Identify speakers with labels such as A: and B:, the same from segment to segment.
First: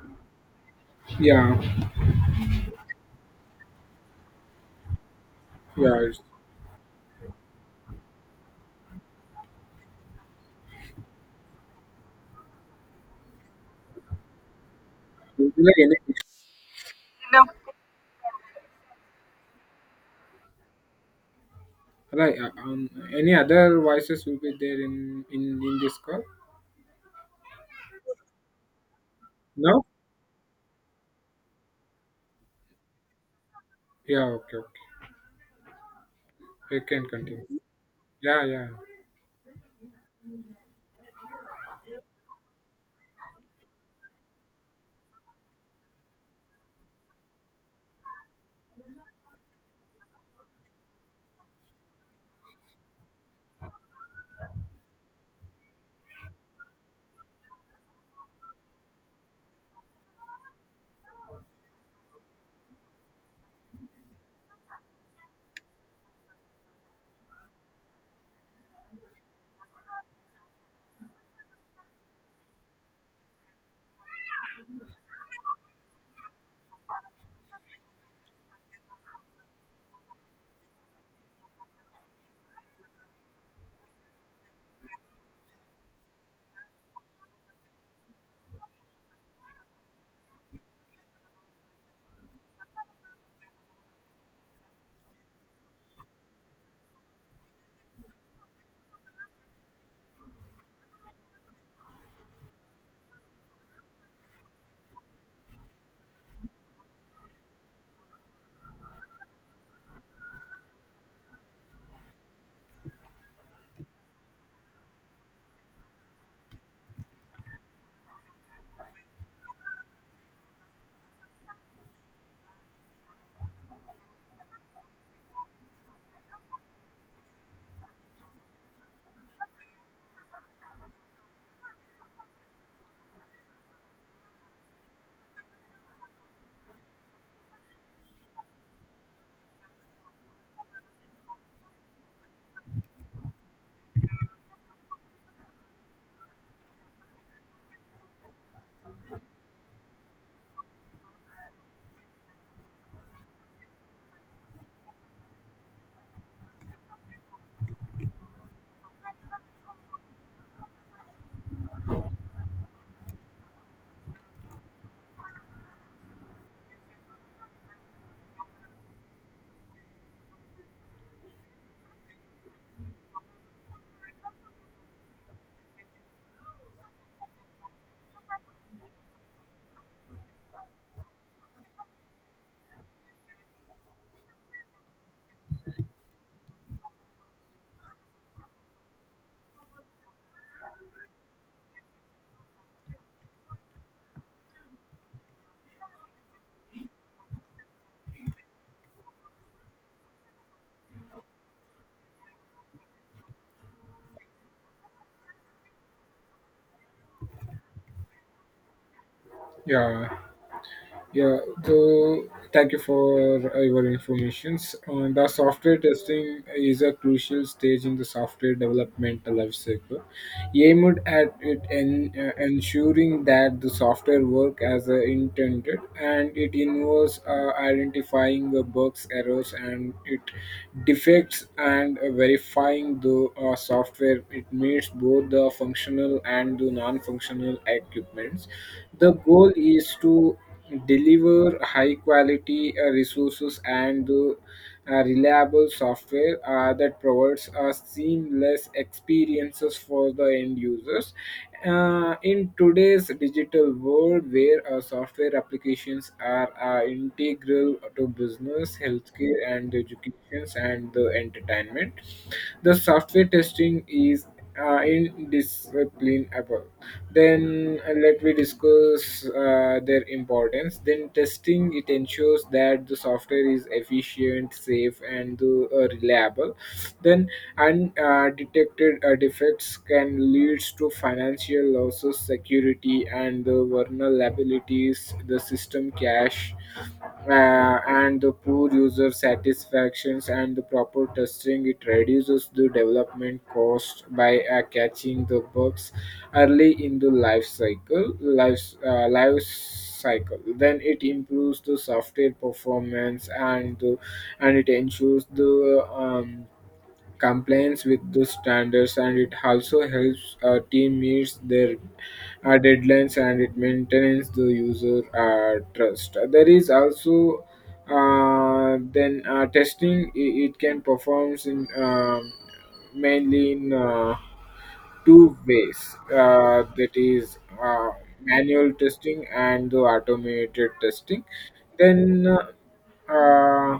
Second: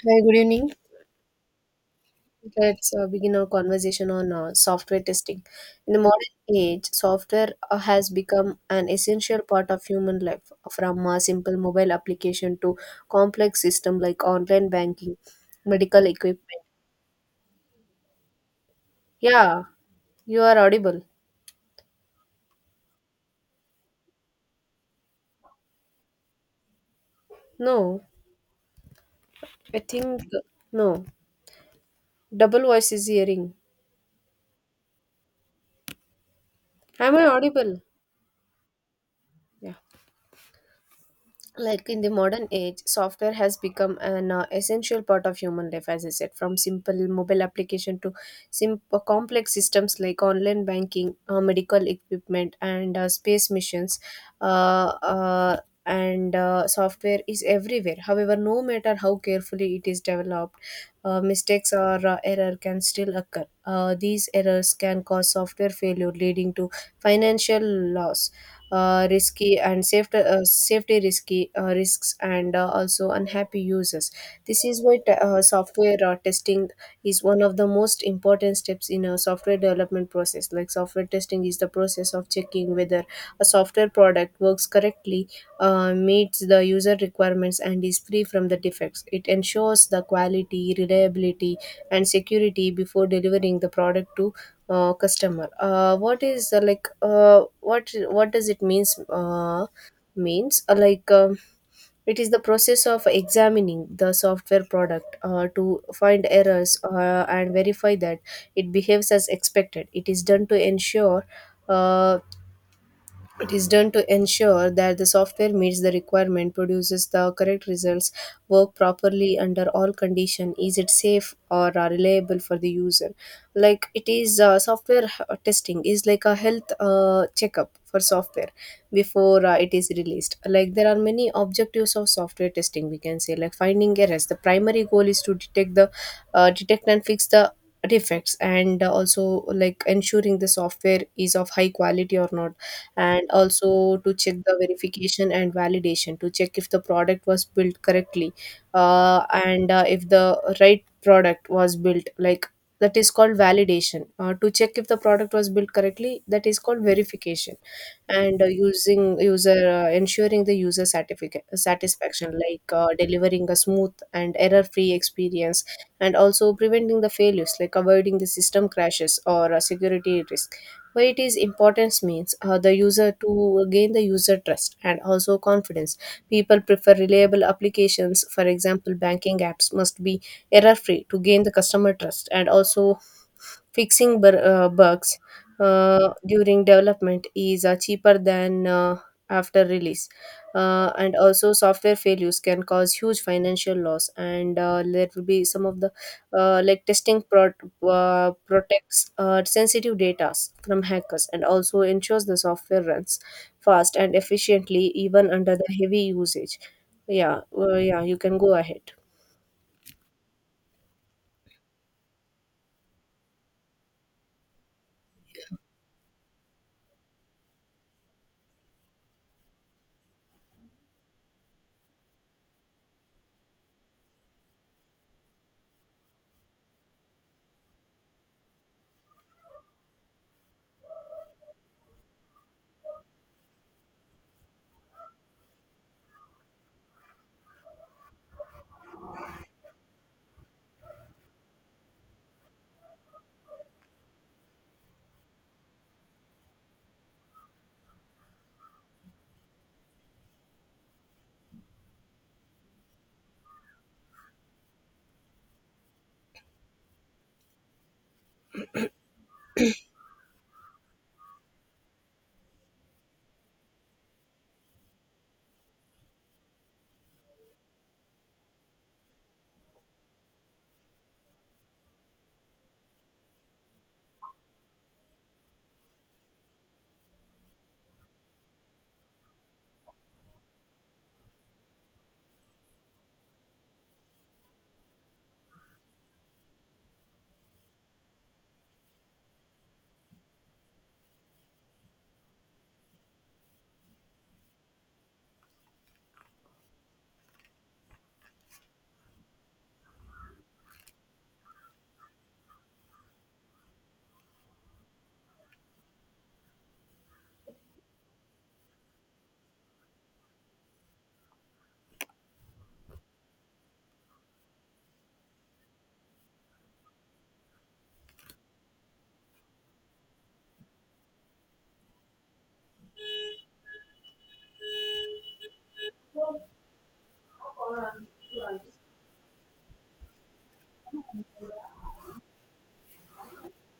A: Hi, good evening.
B: Yeah,
A: Let's begin our conversation on software testing. In
B: yeah.
A: the
B: it's-
A: modern age, software has become an essential part of human life, from a simple mobile application to complex system like online banking,
B: Like any,
A: medical equipment. Yeah, you are audible.
B: right? Any other voices will be there in this call?
A: No, I
B: No.
A: think no. Double voice is hearing.
B: Yeah. Okay. Okay. We can
A: Am I
B: continue.
A: audible?
B: Yeah. Yeah.
A: Yeah. Like in the modern age, software has become an essential part of human life, as I said, from simple mobile application to simple complex systems like online banking, medical equipment, and space missions uh, uh, and software is everywhere. However, no matter how carefully it is developed, mistakes or error can still occur. These errors can cause software failure, leading to financial loss, risky and safety, safety risky risks, and also unhappy users. This is why software testing is one of the most important steps in a software development process. Like, software testing is the process of checking whether a software product works correctly, meets the user requirements, and is free from the defects. It ensures the quality, reliability, and security before delivering the product to customer. What is what does it means? Means it is the process of examining the software product to find errors and verify that it behaves as expected. It is done to ensure uh, it is done to ensure that the software meets the requirement, produces the correct results, work properly under all condition, is it safe or reliable for the user. Like, it is software h- testing is like a health checkup for software before it is released. Like, there are many objectives of software testing. We can say, like, finding errors. The primary goal is to detect the detect and fix the defects, and also like ensuring the software is of high quality or not, and also to check the verification and validation, to check if the product was built correctly and if the right product was built. Like, that is called validation. To check if the product was built correctly, that is called verification. And using user ensuring the user certificate satisfaction, like delivering a smooth and error free experience, and also preventing the failures like avoiding the system crashes or security risks. Where it is importance means the user to gain the user trust and also confidence. People prefer reliable applications. For example, banking apps must be error free to gain the customer trust. And also fixing bugs during development is cheaper than after release. And also, software failures can cause huge financial loss. And there will be some of the like testing protects sensitive data from hackers, and also ensures the software runs fast and efficiently even under the heavy usage. Yeah, yeah, you can go ahead.
B: Yeah. Yeah, so thank you for your informations. And the software testing is a crucial stage in the software development lifecycle, aimed at ensuring that the software work as intended, and it involves identifying the bugs, errors, and it defects, and verifying the software. It meets both the functional and the non-functional equipments. The goal is to deliver high quality resources and reliable software that provides a seamless experiences for the end users. In today's digital world, where software applications are integral to business, healthcare, and education and the entertainment, the software testing is indisciplinable. Then let me discuss their importance. Then testing, it ensures that the software is efficient, safe, and reliable. Then and Detected defects can lead to financial losses, security, and the vulnerabilities, the system cache, and the poor user satisfactions, and the proper testing. It reduces the development cost by catching the bugs early in the life cycle. Life cycle, then it improves the software performance and it ensures the compliance with the standards, and it also helps team meets their deadlines, and it maintains the user trust. There is also then Testing, it can perform in mainly in two ways, that is, manual testing and the automated testing. Then uh,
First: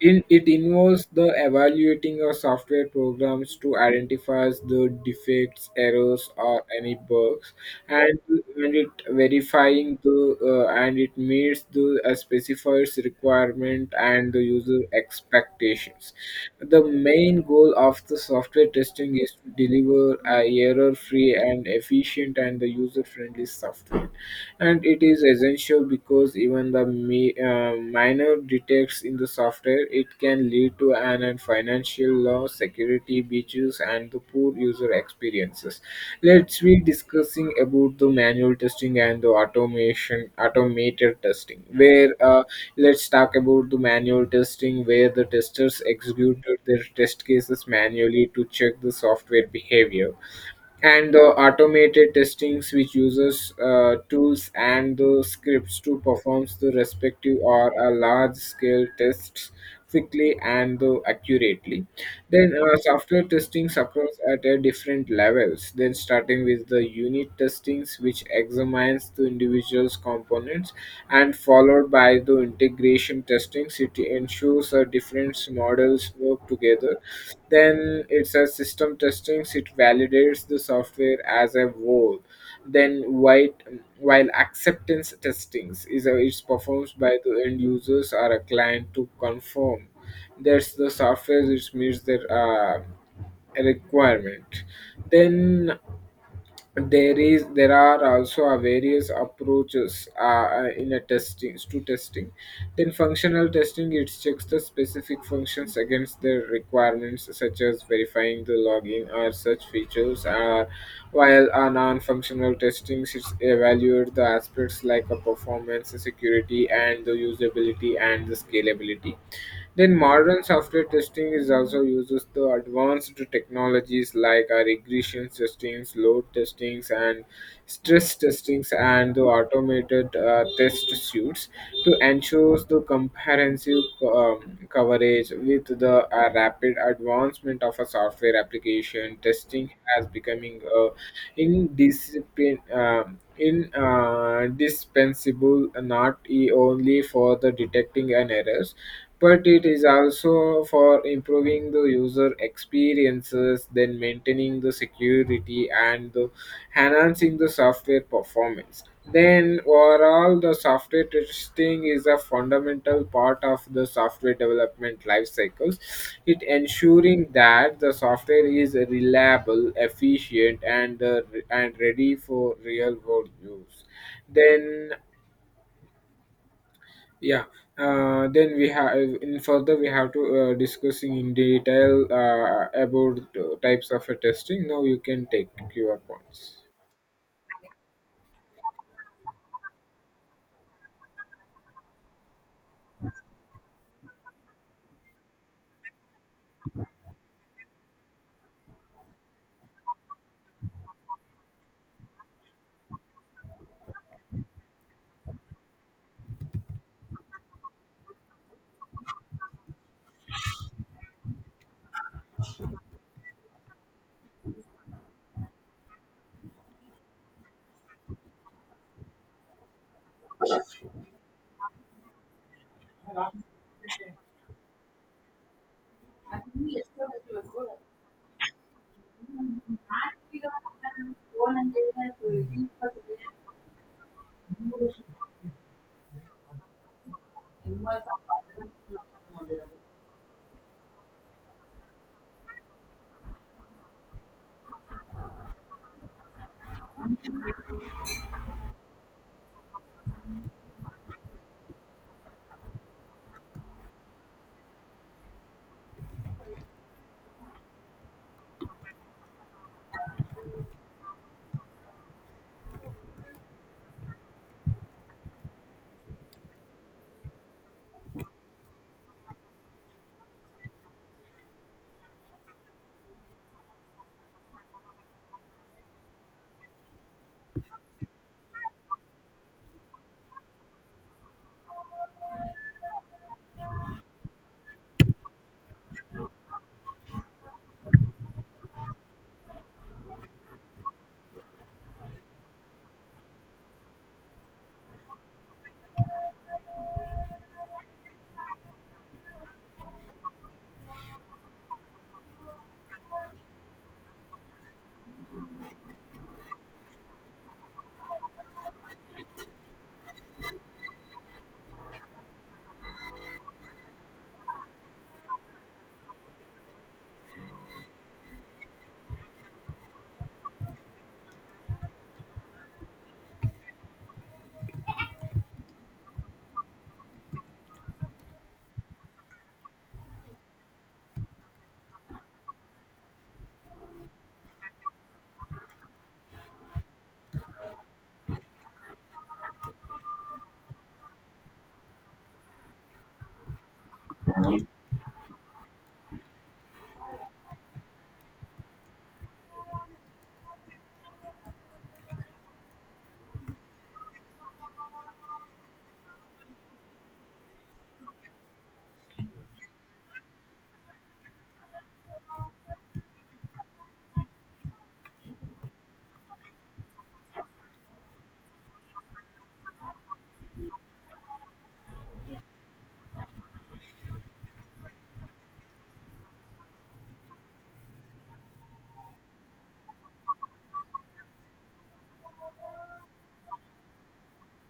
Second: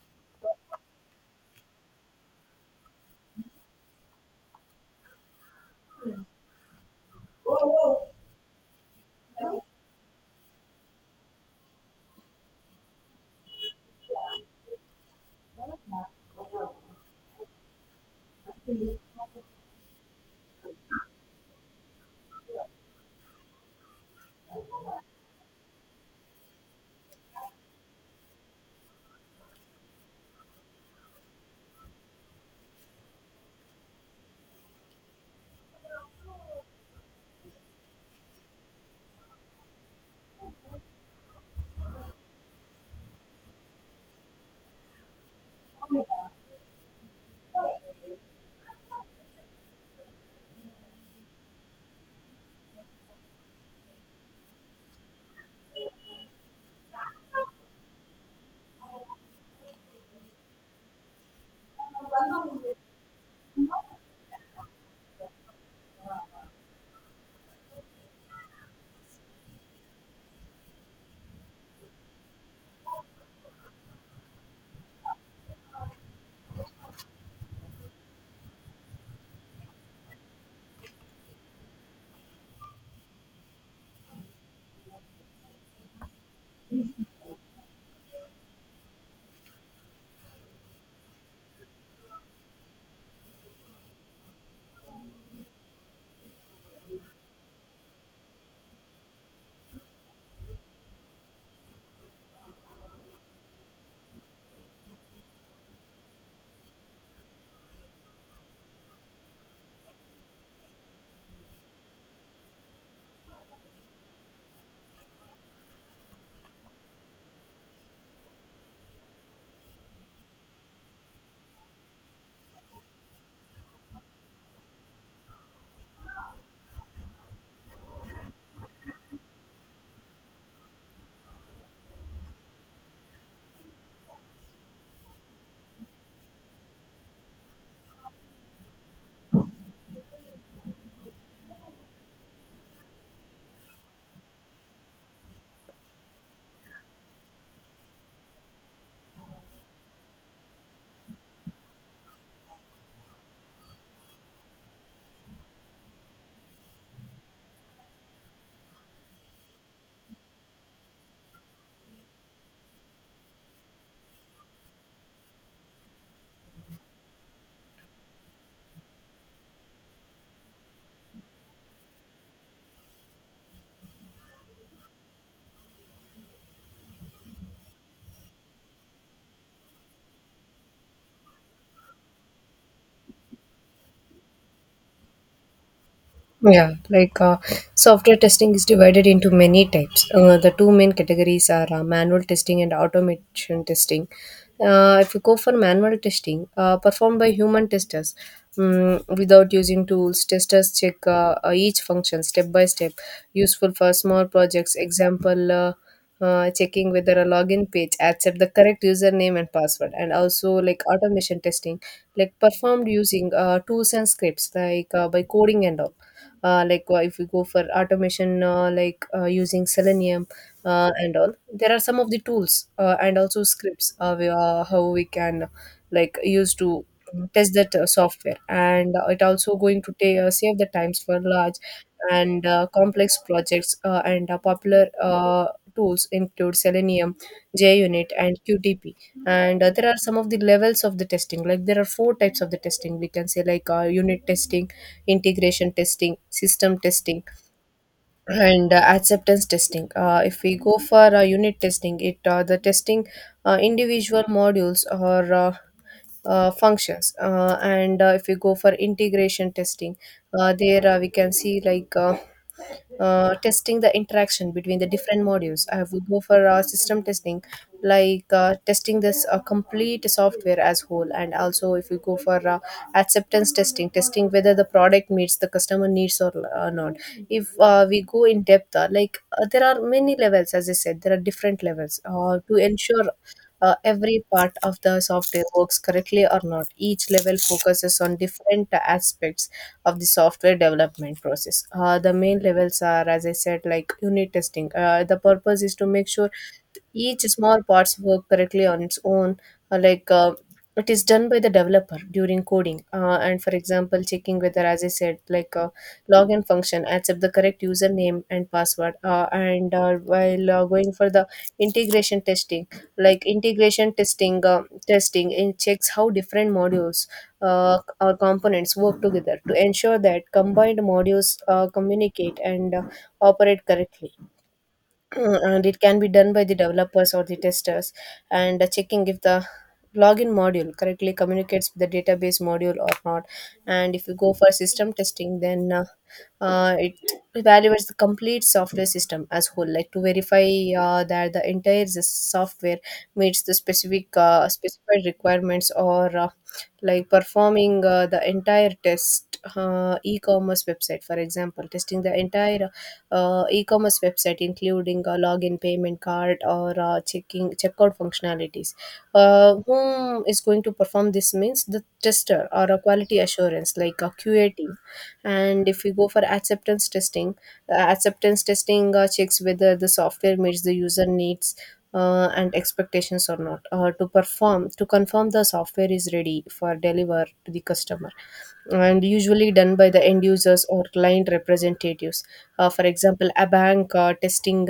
B: in, it involves the evaluating of software programs to identify the defects, errors, or any bugs, and, and it verifying the and it meets the specified requirement and the user expectations. The main goal of the software testing is to deliver a error-free and efficient and the user-friendly software, and it is essential because even the minor defects in the software, it can lead to an and financial loss, security breaches, and the poor user experiences. Let's be discussing about the manual testing and the automation automated testing. Where Let's talk about the manual testing, where the testers executed their test cases manually to check the software behavior, and the automated testings which uses tools and the scripts to perform the respective or a large scale tests quickly and accurately. Then software testings occurs at a different levels, then starting with the unit testings which examines the individual's components, and followed by powered by the integration testing city ensures our different models work together. Then it's a system testing, it validates the software as a whole. Then white while acceptance testings is a, it's performed by the end users or a client to confirm that's the software which meets their requirement. Then there is There are also a various approaches in a testing to testing. Then functional testing, it checks the specific functions against the requirements, such as verifying the login or such features. While a non-functional testing, it evaluates the aspects like a performance, security, and the usability and the scalability. Then modern software testing is also uses the advanced technologies like regression testings, load testings, and stress testings, and the automated test suites to ensure the comprehensive coverage. With the rapid advancement of a software application, testing has becoming a indiscipline. Indispensable, not only for the detecting an errors, but it is also for improving the user experiences, then maintaining the security and the enhancing the software performance. Then overall, the software testing is a fundamental part of the software development life cycles. It ensuring that the software is reliable, efficient, and ready for real world use. Then Yeah. Then we have in further We have to discussing in detail about types of testing. Now you can take your points.
A: Yeah, like software testing is divided into many types. The two main categories are manual testing and automation testing. If you go for manual testing, performed by human testers without using tools, testers check each function step by step, useful for small projects. Example, checking whether a login page accept the correct username and password. And also, like, automation testing, like performed using tools and scripts, like by coding and all. If we go for automation, using selenium and all, there are some of the tools and also scripts. We, how we can like use to test that software, and it also going to save the times for large and complex projects. And popular tools include Selenium, JUnit, and QTP. And there are some of the levels of the testing. Like, there are four types of the testing. We can say, like, unit testing, integration testing, system testing, and acceptance testing. If we go for unit testing, it the testing individual modules or functions. And if we go for integration testing, there we can see like testing the interaction between the different modules. I would go for system testing, like testing this complete software as whole. And also, if we go for acceptance testing, testing whether the product meets the customer needs or not. If we go in depth, there are many levels, as I said. There are different levels to ensure every part of the software works correctly or not. Each level focuses on different aspects of the software development process. The main levels are, as I said, like unit testing. The purpose is to make sure each small parts work correctly on its own, uh, like. Uh, it is done by the developer during coding. And for example, checking whether, as I said, like, login function accept the correct username and password. And while going for the integration testing, like integration testing, testing, it checks how different modules or components work together to ensure that combined modules communicate and operate correctly. And it can be done by the developers or the testers, and checking if the login module correctly communicates with the database module or not. And if you go for system testing, then it evaluates the complete software system as whole, like, to verify that the entire software meets the specific specified requirements, or like performing the entire test e-commerce website. For example, testing the entire e-commerce website, including a login, payment card, or checking checkout functionalities. Whom is going to perform this means the tester, or a quality assurance, like a QA team. And if we go for acceptance testing, acceptance testing checks whether the software meets the user needs and expectations or not. To perform, to confirm the software is ready for deliver to the customer, and usually done by the end users or client representatives. For example, a bank testing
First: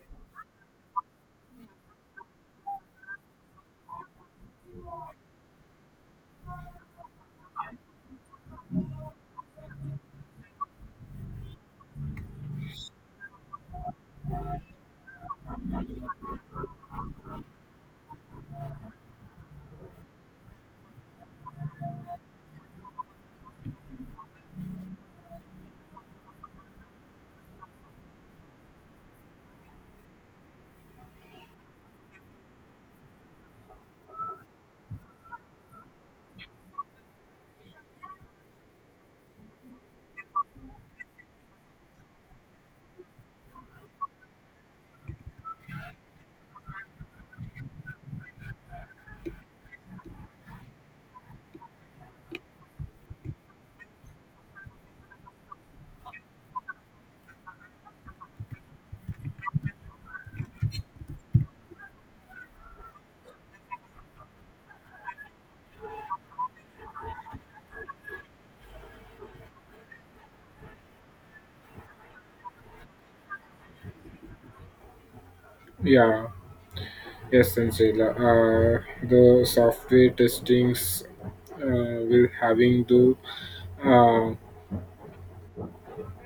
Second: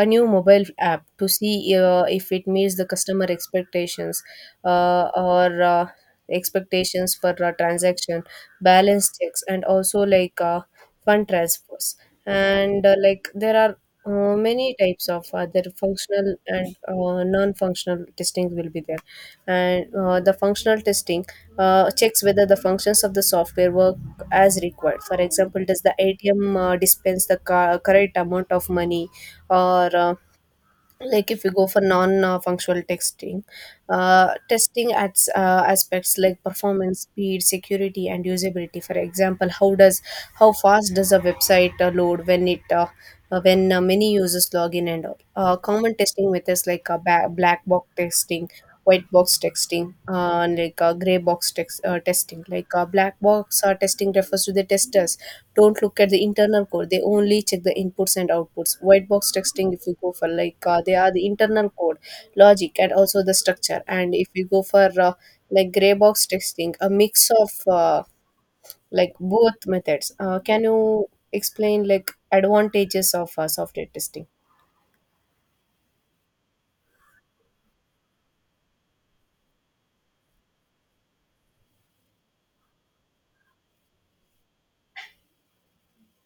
A: a new mobile app to see if it meets the customer expectations or expectations for transaction, balance checks, and also like fund transfers. And like, there are many types of other functional and non-functional testing will be there. And the functional testing checks whether the functions of the software work as required. For example, does the atm dispense the correct amount of money, or like, if you go for non-functional texting, testing at aspects like performance, speed, security, and usability. For example, how fast does a website load when it when many users log in and all. Common testing methods like black box testing, white box texting, and like gray box testing. Like black box testing refers to the testers don't look at the internal code, they only check the inputs and outputs. White box texting, if you go for, like, they are the internal code, logic, and also the structure. And if you go for like gray box texting, a mix of like both methods. Can you explain, like, advantages of software testing?
B: Yeah. Yes, Sanjayla. The software testings will having to. Uh,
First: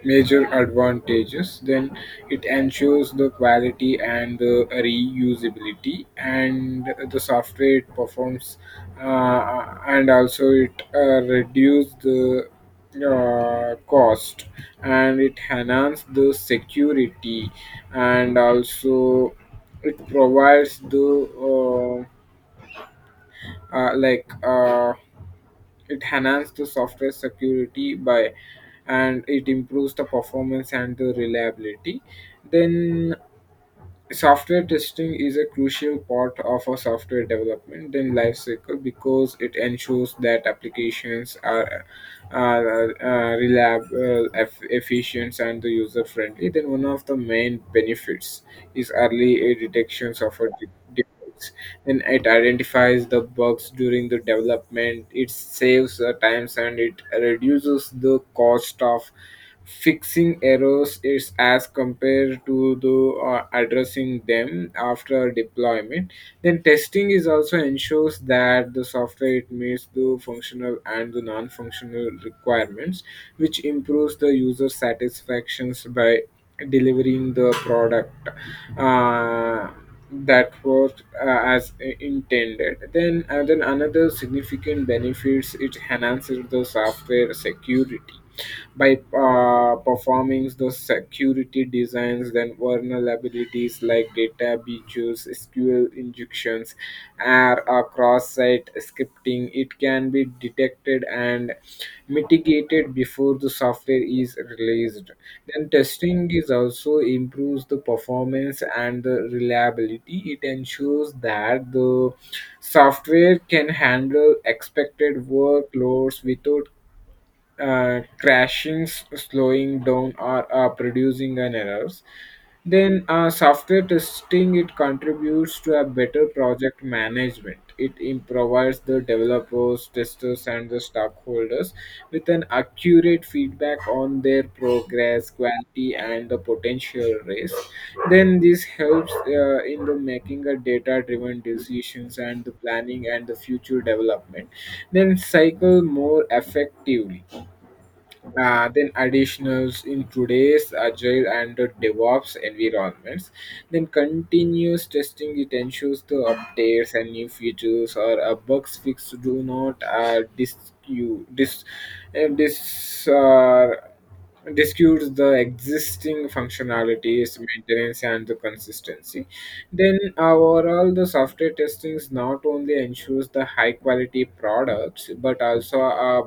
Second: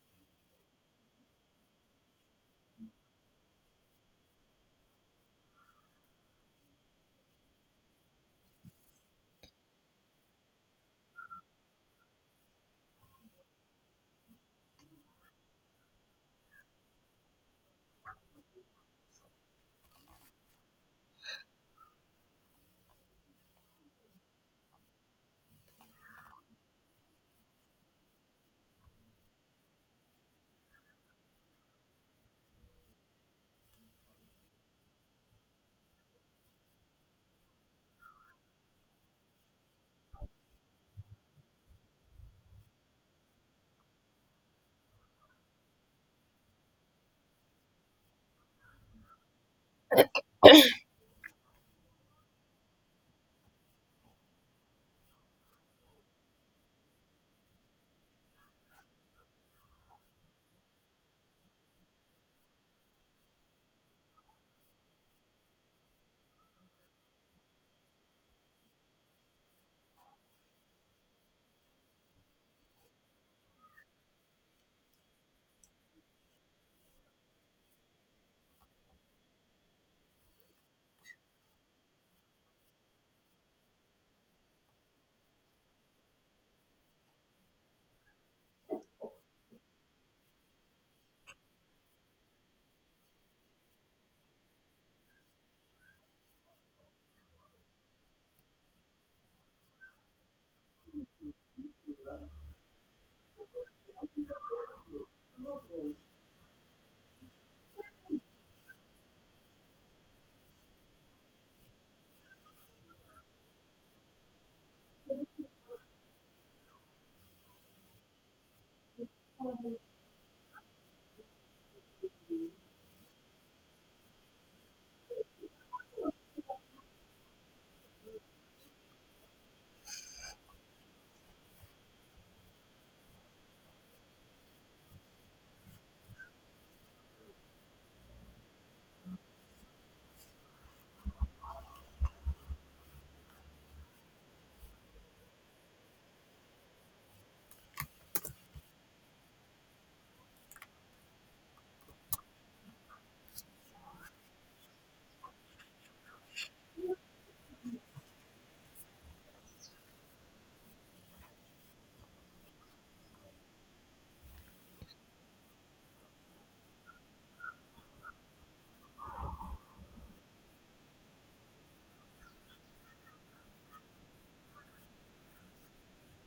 B: major advantages. Then it ensures the quality and the reusability, and the software it performs, and also it reduce the cost, and it enhances the security, and also it provides the uh, uh, like uh, it enhances the software security by, and it improves the performance and the reliability. Then software testing is a crucial part of a software development then life cycle, because it ensures that applications are reliable, efficient, and the user friendly. Then one of the main benefits is early detections of a materials, and it identifies the bugs during the development. It saves times and it reduces the cost of fixing errors, is as compared to the addressing them after deployment. Then testing is also ensures that the software it meets the functional and the non-functional requirements, which improves the user satisfactions by delivering the product uh, that worked as intended. Then another significant benefits, it enhances the software security by performing the security designs. Then vulnerabilities like data breaches, sql injections, or cross-site scripting, it can be detected and mitigated before the software is released. Then testing is also improves the performance and the reliability. It ensures that the software can handle expected workloads without crashing, slowing down, or producing an errors. Then software testing, it contributes to a better project management. It improves the developers, testers, and the stockholders with an accurate feedback on their progress, quality, and the potential risk. Then this helps in the making a data-driven decisions and the planning and the future development. Then cycle more effectively. Then additionals, in today's agile and the DevOps environments, then continuous testing, it ensures the updates and new features or a bugs fix do not dis you dis dis disputes the existing functionalities, maintenance, and the consistency. Then overall, the software testing not only ensures the high quality products, but also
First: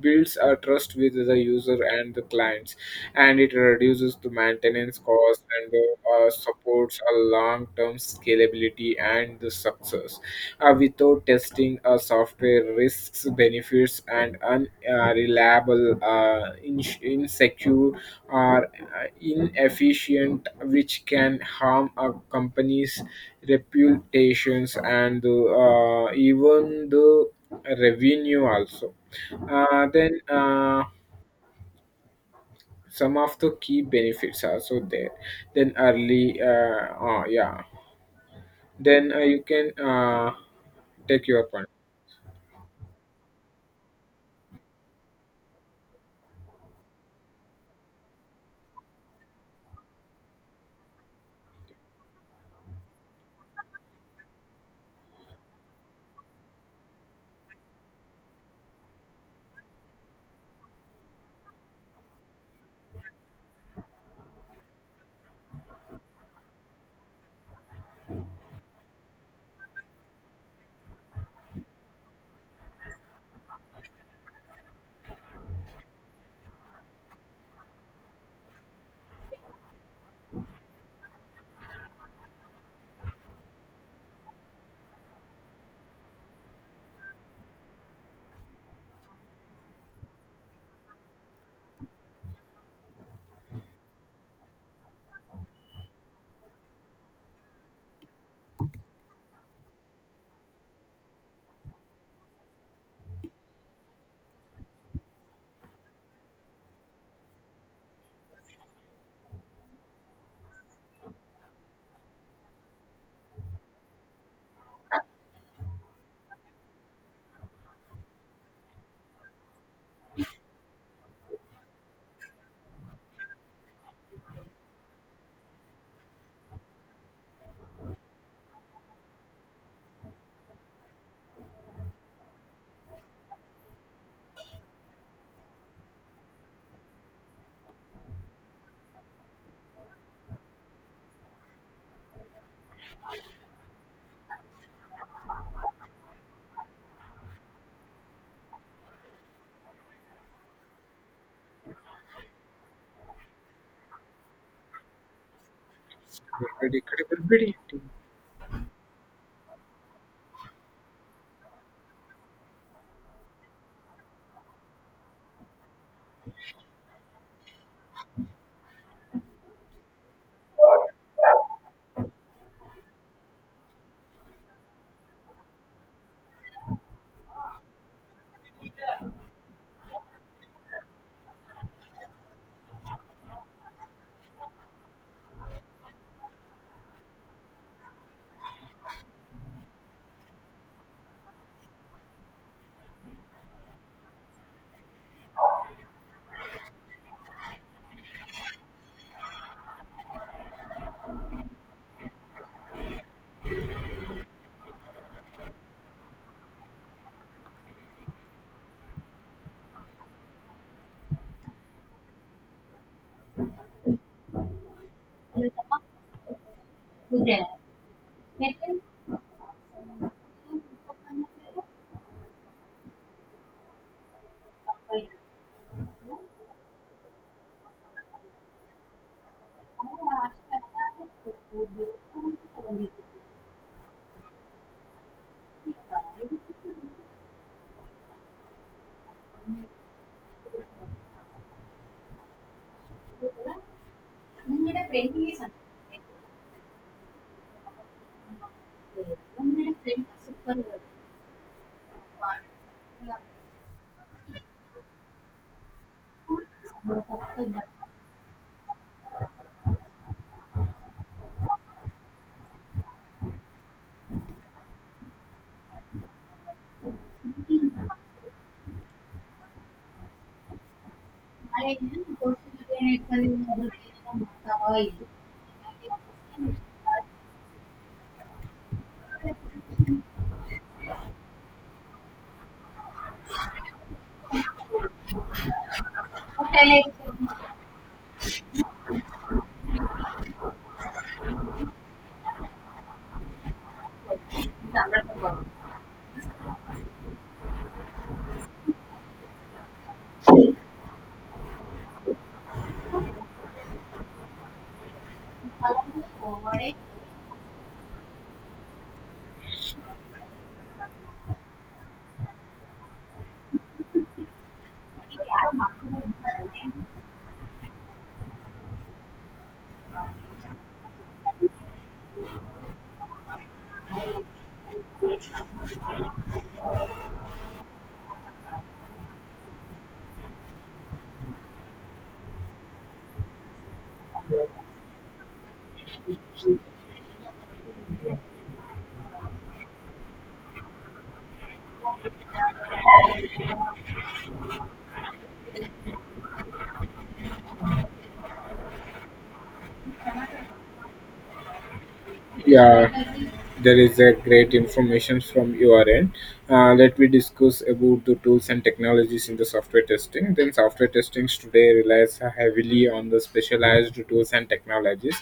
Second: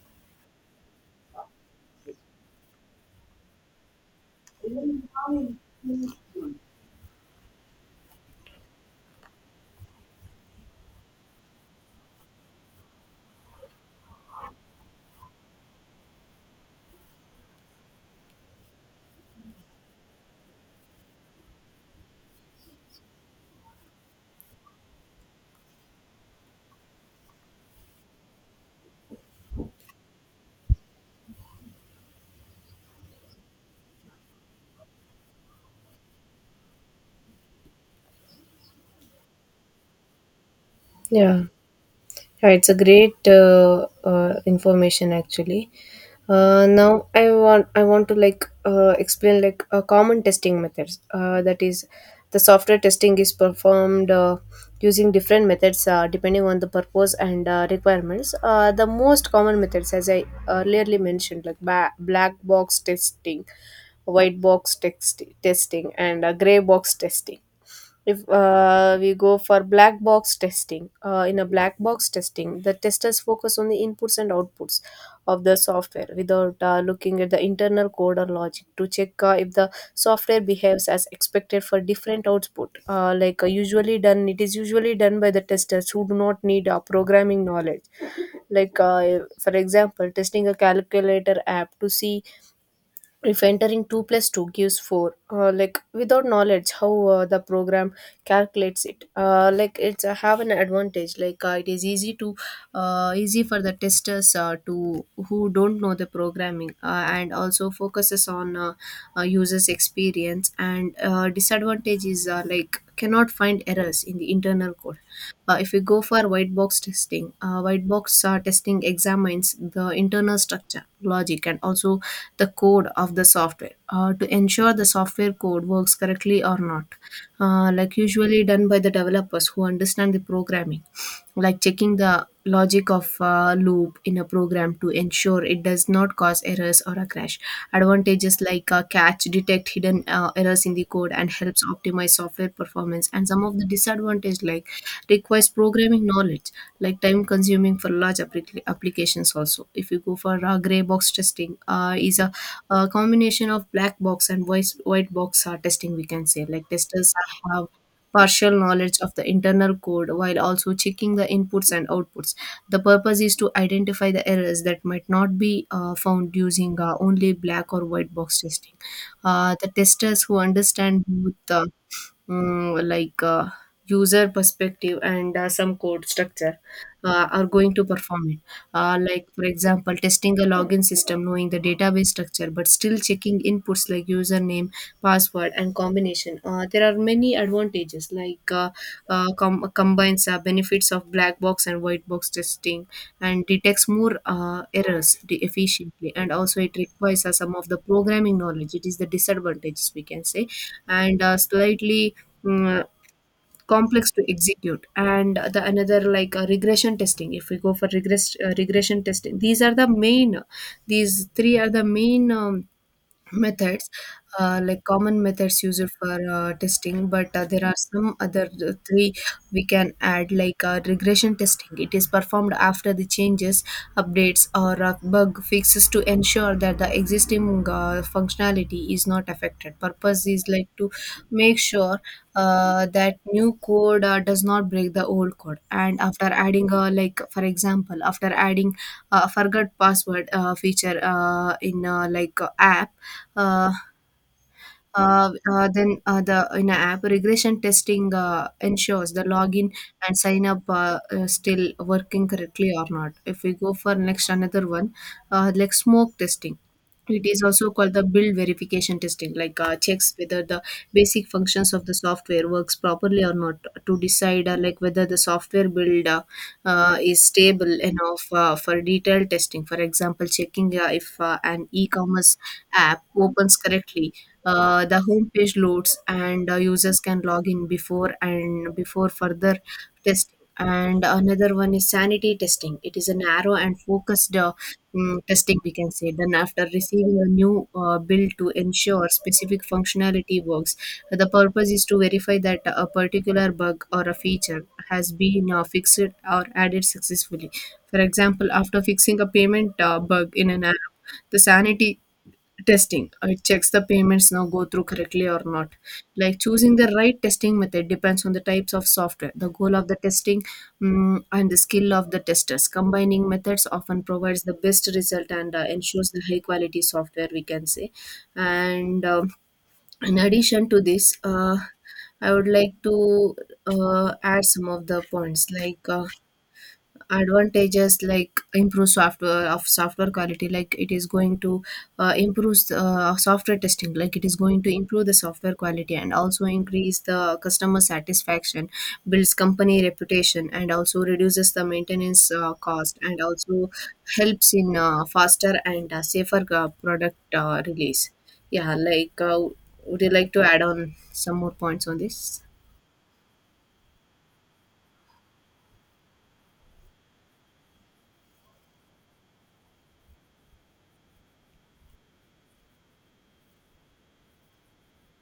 B: builds a trust with the user and the clients, and it reduces the maintenance cost, and supports a long term scalability and the success. Without testing, a software risks benefits and unreliable, insecure, or inefficient, which can harm a company's reputations, and even the revenue also. Then Some of the key benefits are also there. Then early oh, yeah, then you can take
A: Yeah.
B: your point.
A: Yeah, it's a great information actually. Now I want to like explain like common testing methods. That is, the software testing is performed using different methods depending on the purpose and requirements. The most common methods, as I earlierly mentioned, like black box testing, testing, and gray box testing. If we go for black box testing, in a black box testing the testers focus on the inputs and outputs of the software without looking at the internal code or logic to check if the software behaves as expected for different output, like usually done it is usually done by the testers who do not need programming knowledge. For example, testing a calculator app to see if entering 2 plus 2 gives 4, without knowledge how the program calculates it. Like it's Have an advantage, like it is easy to easy for the testers to who don't know the programming, and also focuses on users experience. And disadvantage is, like cannot find errors in the internal code. If we go for white box testing examines the internal structure, logic, and also the code of the software to ensure the software code works correctly or not. Like, usually done by the developers who understand the programming, like checking the logic of a loop in a program to ensure it does not cause errors or a crash. Advantages like catch, detect hidden errors in the code, and helps optimize software performance. And some of the disadvantages, like requires programming knowledge, like time consuming for large applications. Also, if you go for gray box testing, is a combination of black box and white box testing. We can say like testers partial knowledge of the internal code while also checking the inputs and outputs. The purpose is to identify the errors that might not be found using only black or white box testing. The testers who understand both, mm, like uh, user perspective and some code structure are going to perform it. Like for example, testing a login system knowing the database structure but still checking inputs like username, password, and combination. There are many advantages, like combines benefits of black box and white box testing and detects more errors efficiently. And also it requires some of the programming knowledge, it is the disadvantages, we can say, and slightly mm, complex to execute. And the another, like regression testing if we go for regress regression testing, these are the main, these three are the main methods, like common methods used for testing. But there are some other three we can add, like regression testing. It is performed after the changes, updates, or bug fixes to ensure that the existing functionality is not affected. Purpose is like to make sure that new code does not break the old code. And after adding, like for example, after adding forgot password feature in like app, uh, the in a app regression testing ensures the login and sign up still working correctly or not. If we go for next another one, like smoke testing. It is also called the build verification testing, like checks whether the basic functions of the software works properly or not, to decide like whether the software build is stable enough for detailed testing. For example, checking if an e-commerce app opens correctly, the homepage loads, and users can log in before and before further testing. And another one is sanity testing. It is a narrow and focused testing, we can say. Then, after receiving a new build to ensure specific functionality works, the purpose is to verify that a particular bug or a feature has been fixed or added successfully. For example, after fixing a payment bug in an app, the sanity testing, it checks the payments now go through correctly or not. Like, choosing the right testing method depends on the types of software, the goal of the testing, and the skill of the testers. Combining methods often provides the best result and ensures the high quality software, we can say. And in addition to this, I would like to add some of the points, like advantages like improve software of software quality, like it is going to improve software testing like it is going to improve the software quality, and also increase the customer satisfaction, builds company reputation, and also reduces the maintenance cost, and also helps in faster and safer product release. yeah like uh, would you like to add on some more points on this?
B: Yeah, there is a great information from your end. Let me discuss about the tools and technologies in the software testing. Then software testing today relies heavily on the specialized tools and technologies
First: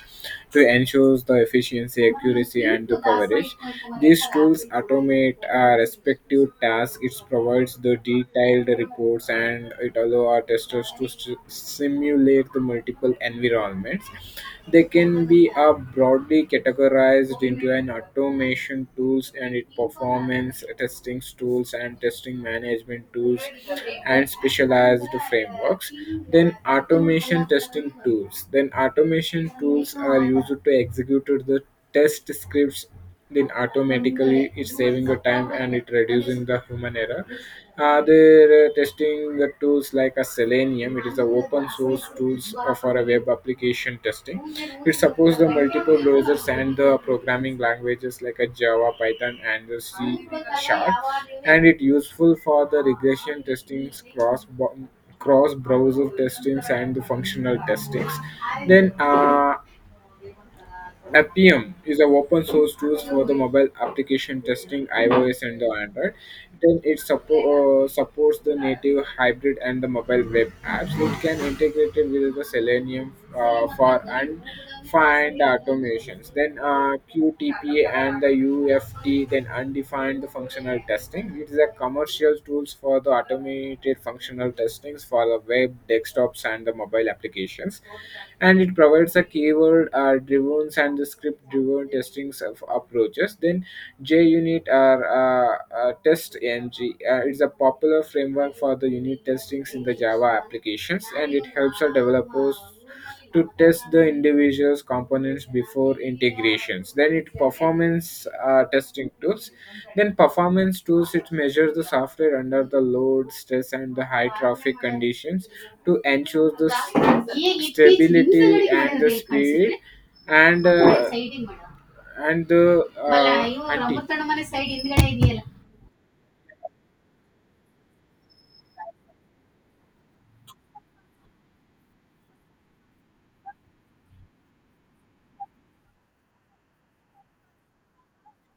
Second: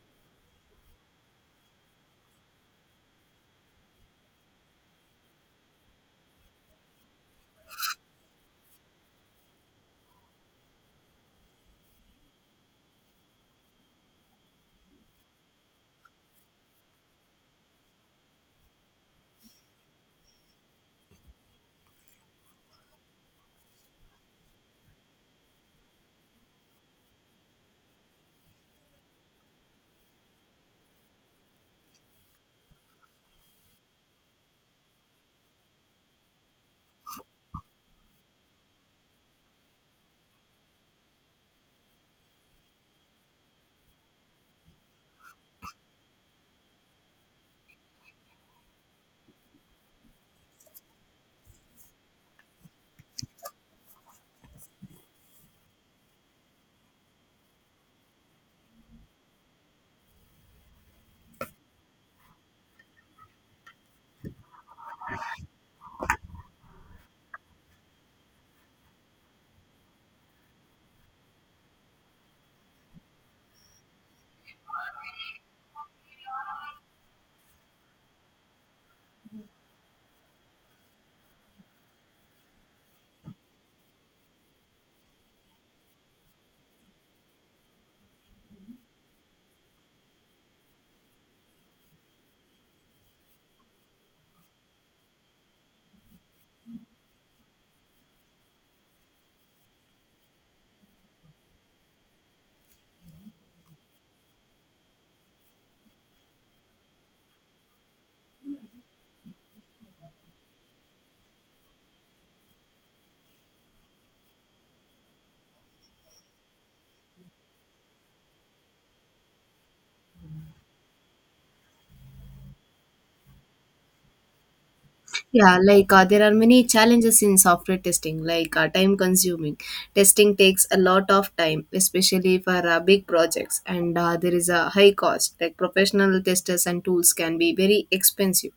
B: to ensure the efficiency, accuracy, and the coverage. These tools automate our respective tasks. It provides the detailed reports, and it allows our testers to simulate the multiple environments. They can be are broadly categorized into an automation tools, and it performance testing tools, and testing management tools, and specialized frameworks. Then automation testing tools. Then automation tools are used to execute the test scripts, then automatically, it's saving the time and it reducing the human error. Their Testing the tools like a Selenium, it is an open source tools for a web application testing. It supports the multiple browsers and the programming languages like a Java, Python, and the C Sharp, and it useful for the regression testings, cross browser testings, and the functional testings. Then Appium is an open source tool for the mobile application testing iOS and the Android. Then it supports the native hybrid and the mobile web apps. It can integrate it with the Selenium for and find automations. Then QTP and the UFT, then undefined functional testing. It is a commercial tools for the automated functional testings for the web, desktops, and the mobile applications, and it provides a keyword driven and the script driven testing of approaches. Then JUnit or test ng, it's a popular framework for the unit testings in the java applications, and it helps our developers to test the individual's components before integrations. Then it performance testing tools. Then performance tools, it measures the software under the load, stress, and the high traffic conditions to ensure the stability and the speed, and uh, and the anti.
A: Yeah, like there are many challenges in software testing, like time consuming. Testing takes a lot of time, especially for big projects, and there is a high cost. Like professional testers and tools can be very expensive.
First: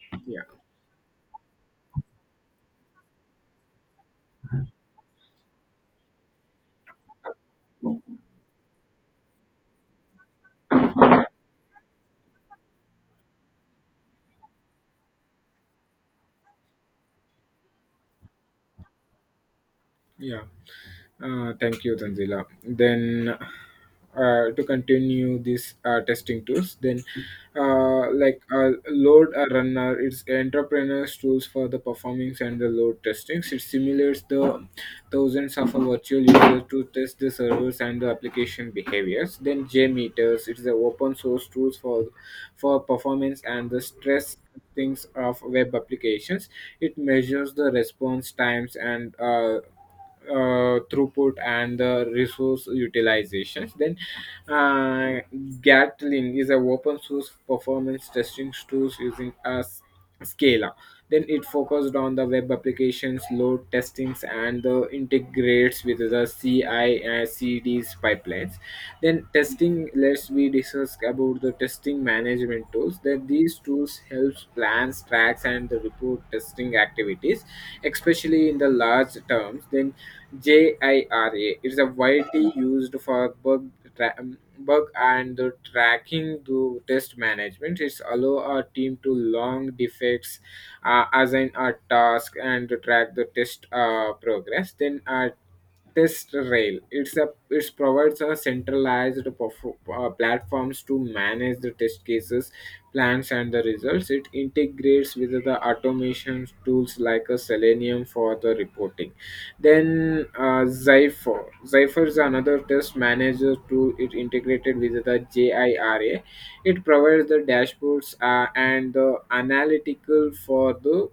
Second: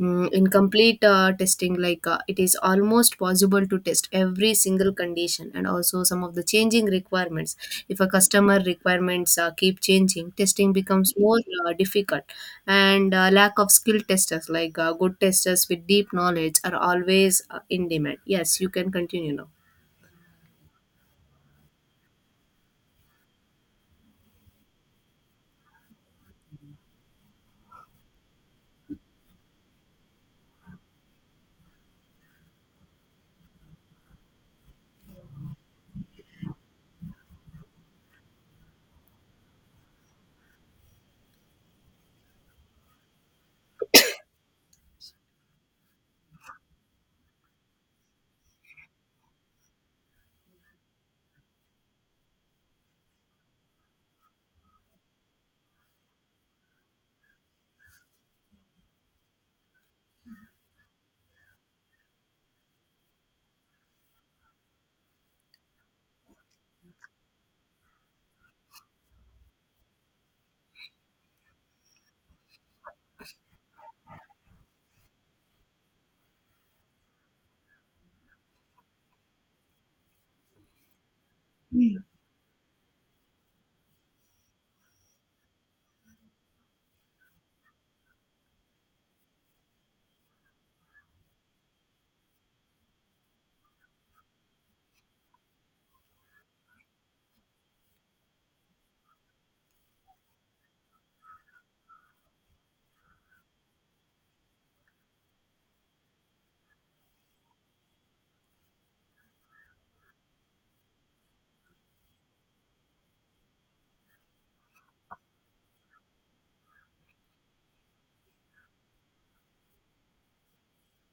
B: Yeah.
A: In complete testing, like it is almost most possible to test every single condition. And also some of the changing requirements, if a customer requirements keep changing, testing becomes more difficult. And lack of skilled testers, like good testers with deep knowledge are always in demand. Yes, you can continue now.
B: Yeah. Thank you, Tanzila. Then, to continue this testing tools, then load a runner, it's entrepreneurs tools for the performance and the load testings. It simulates the thousands of a virtual users to test the servers and the application behaviors. Then JMeters, it's the open source tools for performance and the stress things of web applications. It measures the response times, and throughput and the resource utilizations. Then uh, Gatling is a open source performance testing tools using a Scala. Then it focused on the web applications, load testings, and the integrates with the CI and CD's pipelines. Then testing, let's we discuss about the testing management tools. That these tools helps plans, tracks, and the report testing activities, especially in the large terms. Then JIRA is a, it's a widely used for bug, bug and the tracking to test management. It allow a team to long defects, assign a task, and to track the test progress. Then a test rail. It's a, it provides a centralized platforms to manage the test cases, plans, and the results. It integrates with the automation tools like a Selenium for the reporting. Then Zypher is another test manager tool. It integrated with the JIRA. It provides the dashboards and the analytical for the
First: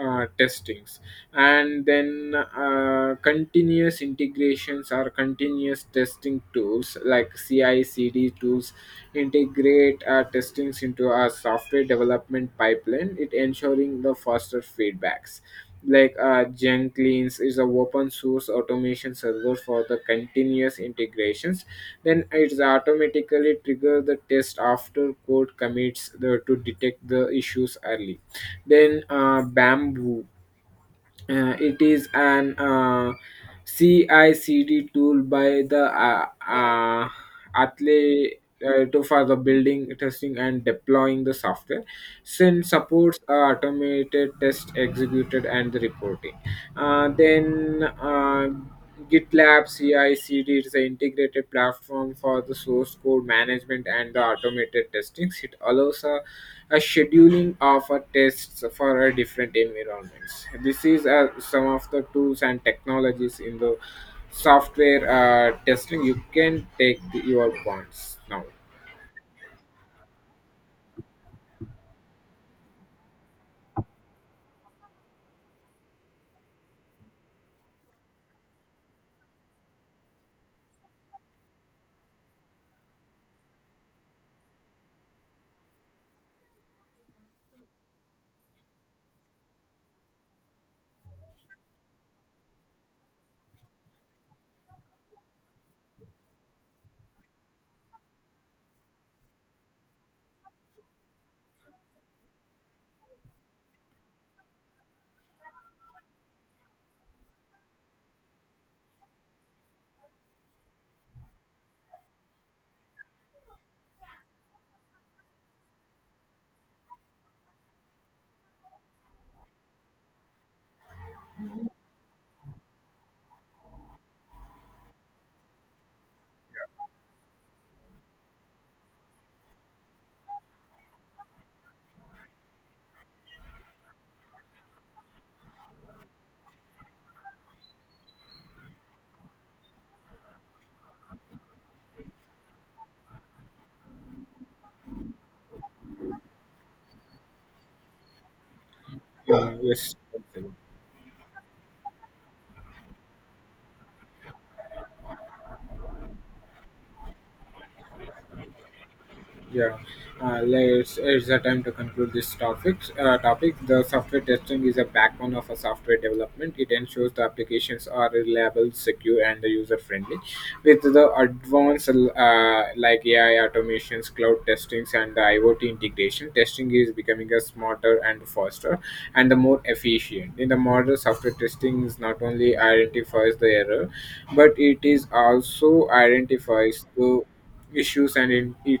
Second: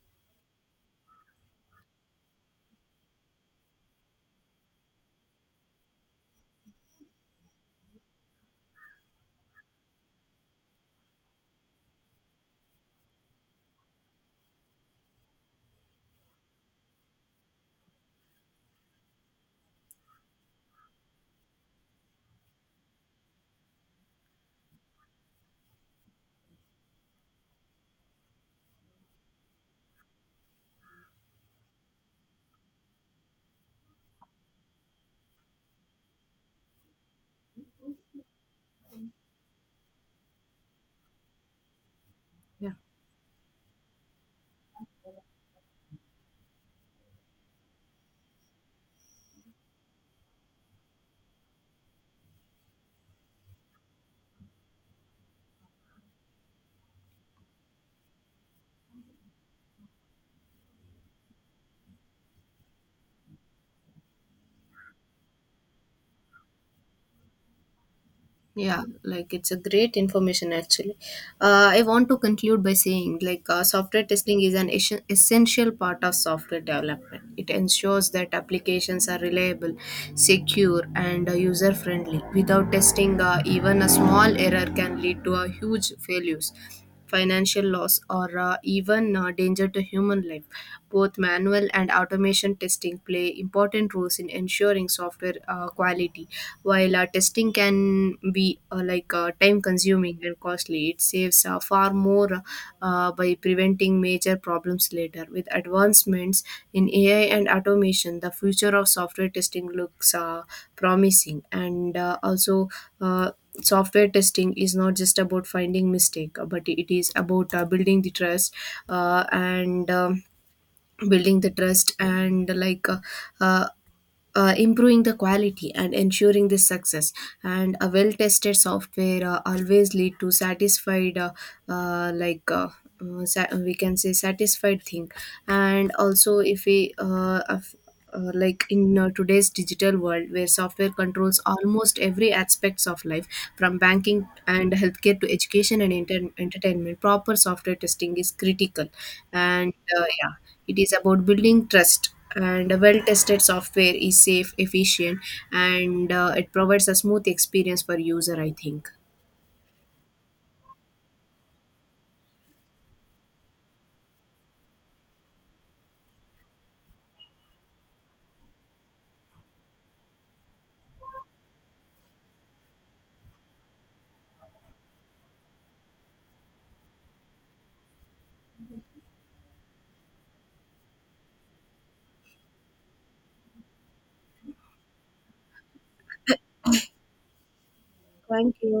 B: testings. And then continuous integrations or continuous testing tools like ci cd tools integrate our testings into our software development pipeline, it ensuring the faster feedbacks. Like jenkins is a open source automation server for the continuous integrations. Then it's automatically trigger the test after code commits the, to detect the issues early. Then bamboo. It is an CICD tool by the athlete to for the building, testing, and deploying the software. SIN
A: Yeah
B: supports automated test executed and the reporting. Then GitLab CI/CD is an integrated platform for the source code management and the automated testing. It allows a scheduling of a tests for a different environments. This is some of the tools and technologies in the software testing. You can take the, your points now.
A: yeah like It's a great information actually. I want to conclude by saying, like software testing is an essential part of software development. It ensures that applications are reliable, secure, and user friendly. Without testing, even a small error can lead to a huge failures, financial loss, or even danger to human life. Both manual and automation testing play important roles in ensuring software quality. While testing can be, time consuming and costly, it saves far more by preventing major problems later. With advancements in AI and automation, the future of software testing looks promising and also. Uh, Software testing is not just about finding mistake, but it is about uh, and um, building the trust, and like uh, improving the quality and ensuring this success. And a well tested software always lead to satisfied, uh, like uh, we can say satisfied thing. And also if we of- like in today's digital world where software controls almost every aspects of life, from banking and healthcare to education and entertainment, proper software testing is critical.
B: You
A: And
B: must-
A: yeah, it is about building trust, and a well tested software is safe, efficient, and it provides a smooth experience for user, I think.
B: Yeah, let's. It's a time to conclude this topic. Topic: The software testing is a backbone of a software development. It ensures the applications are reliable, secure, and user friendly. With the advanced like AI automations, cloud testings, and the IoT integration, testing is becoming a smarter and faster, and the more efficient. In the modern software testing, is not only identifies the error, but it is also identifies the issues and
A: Thank
B: it
A: you.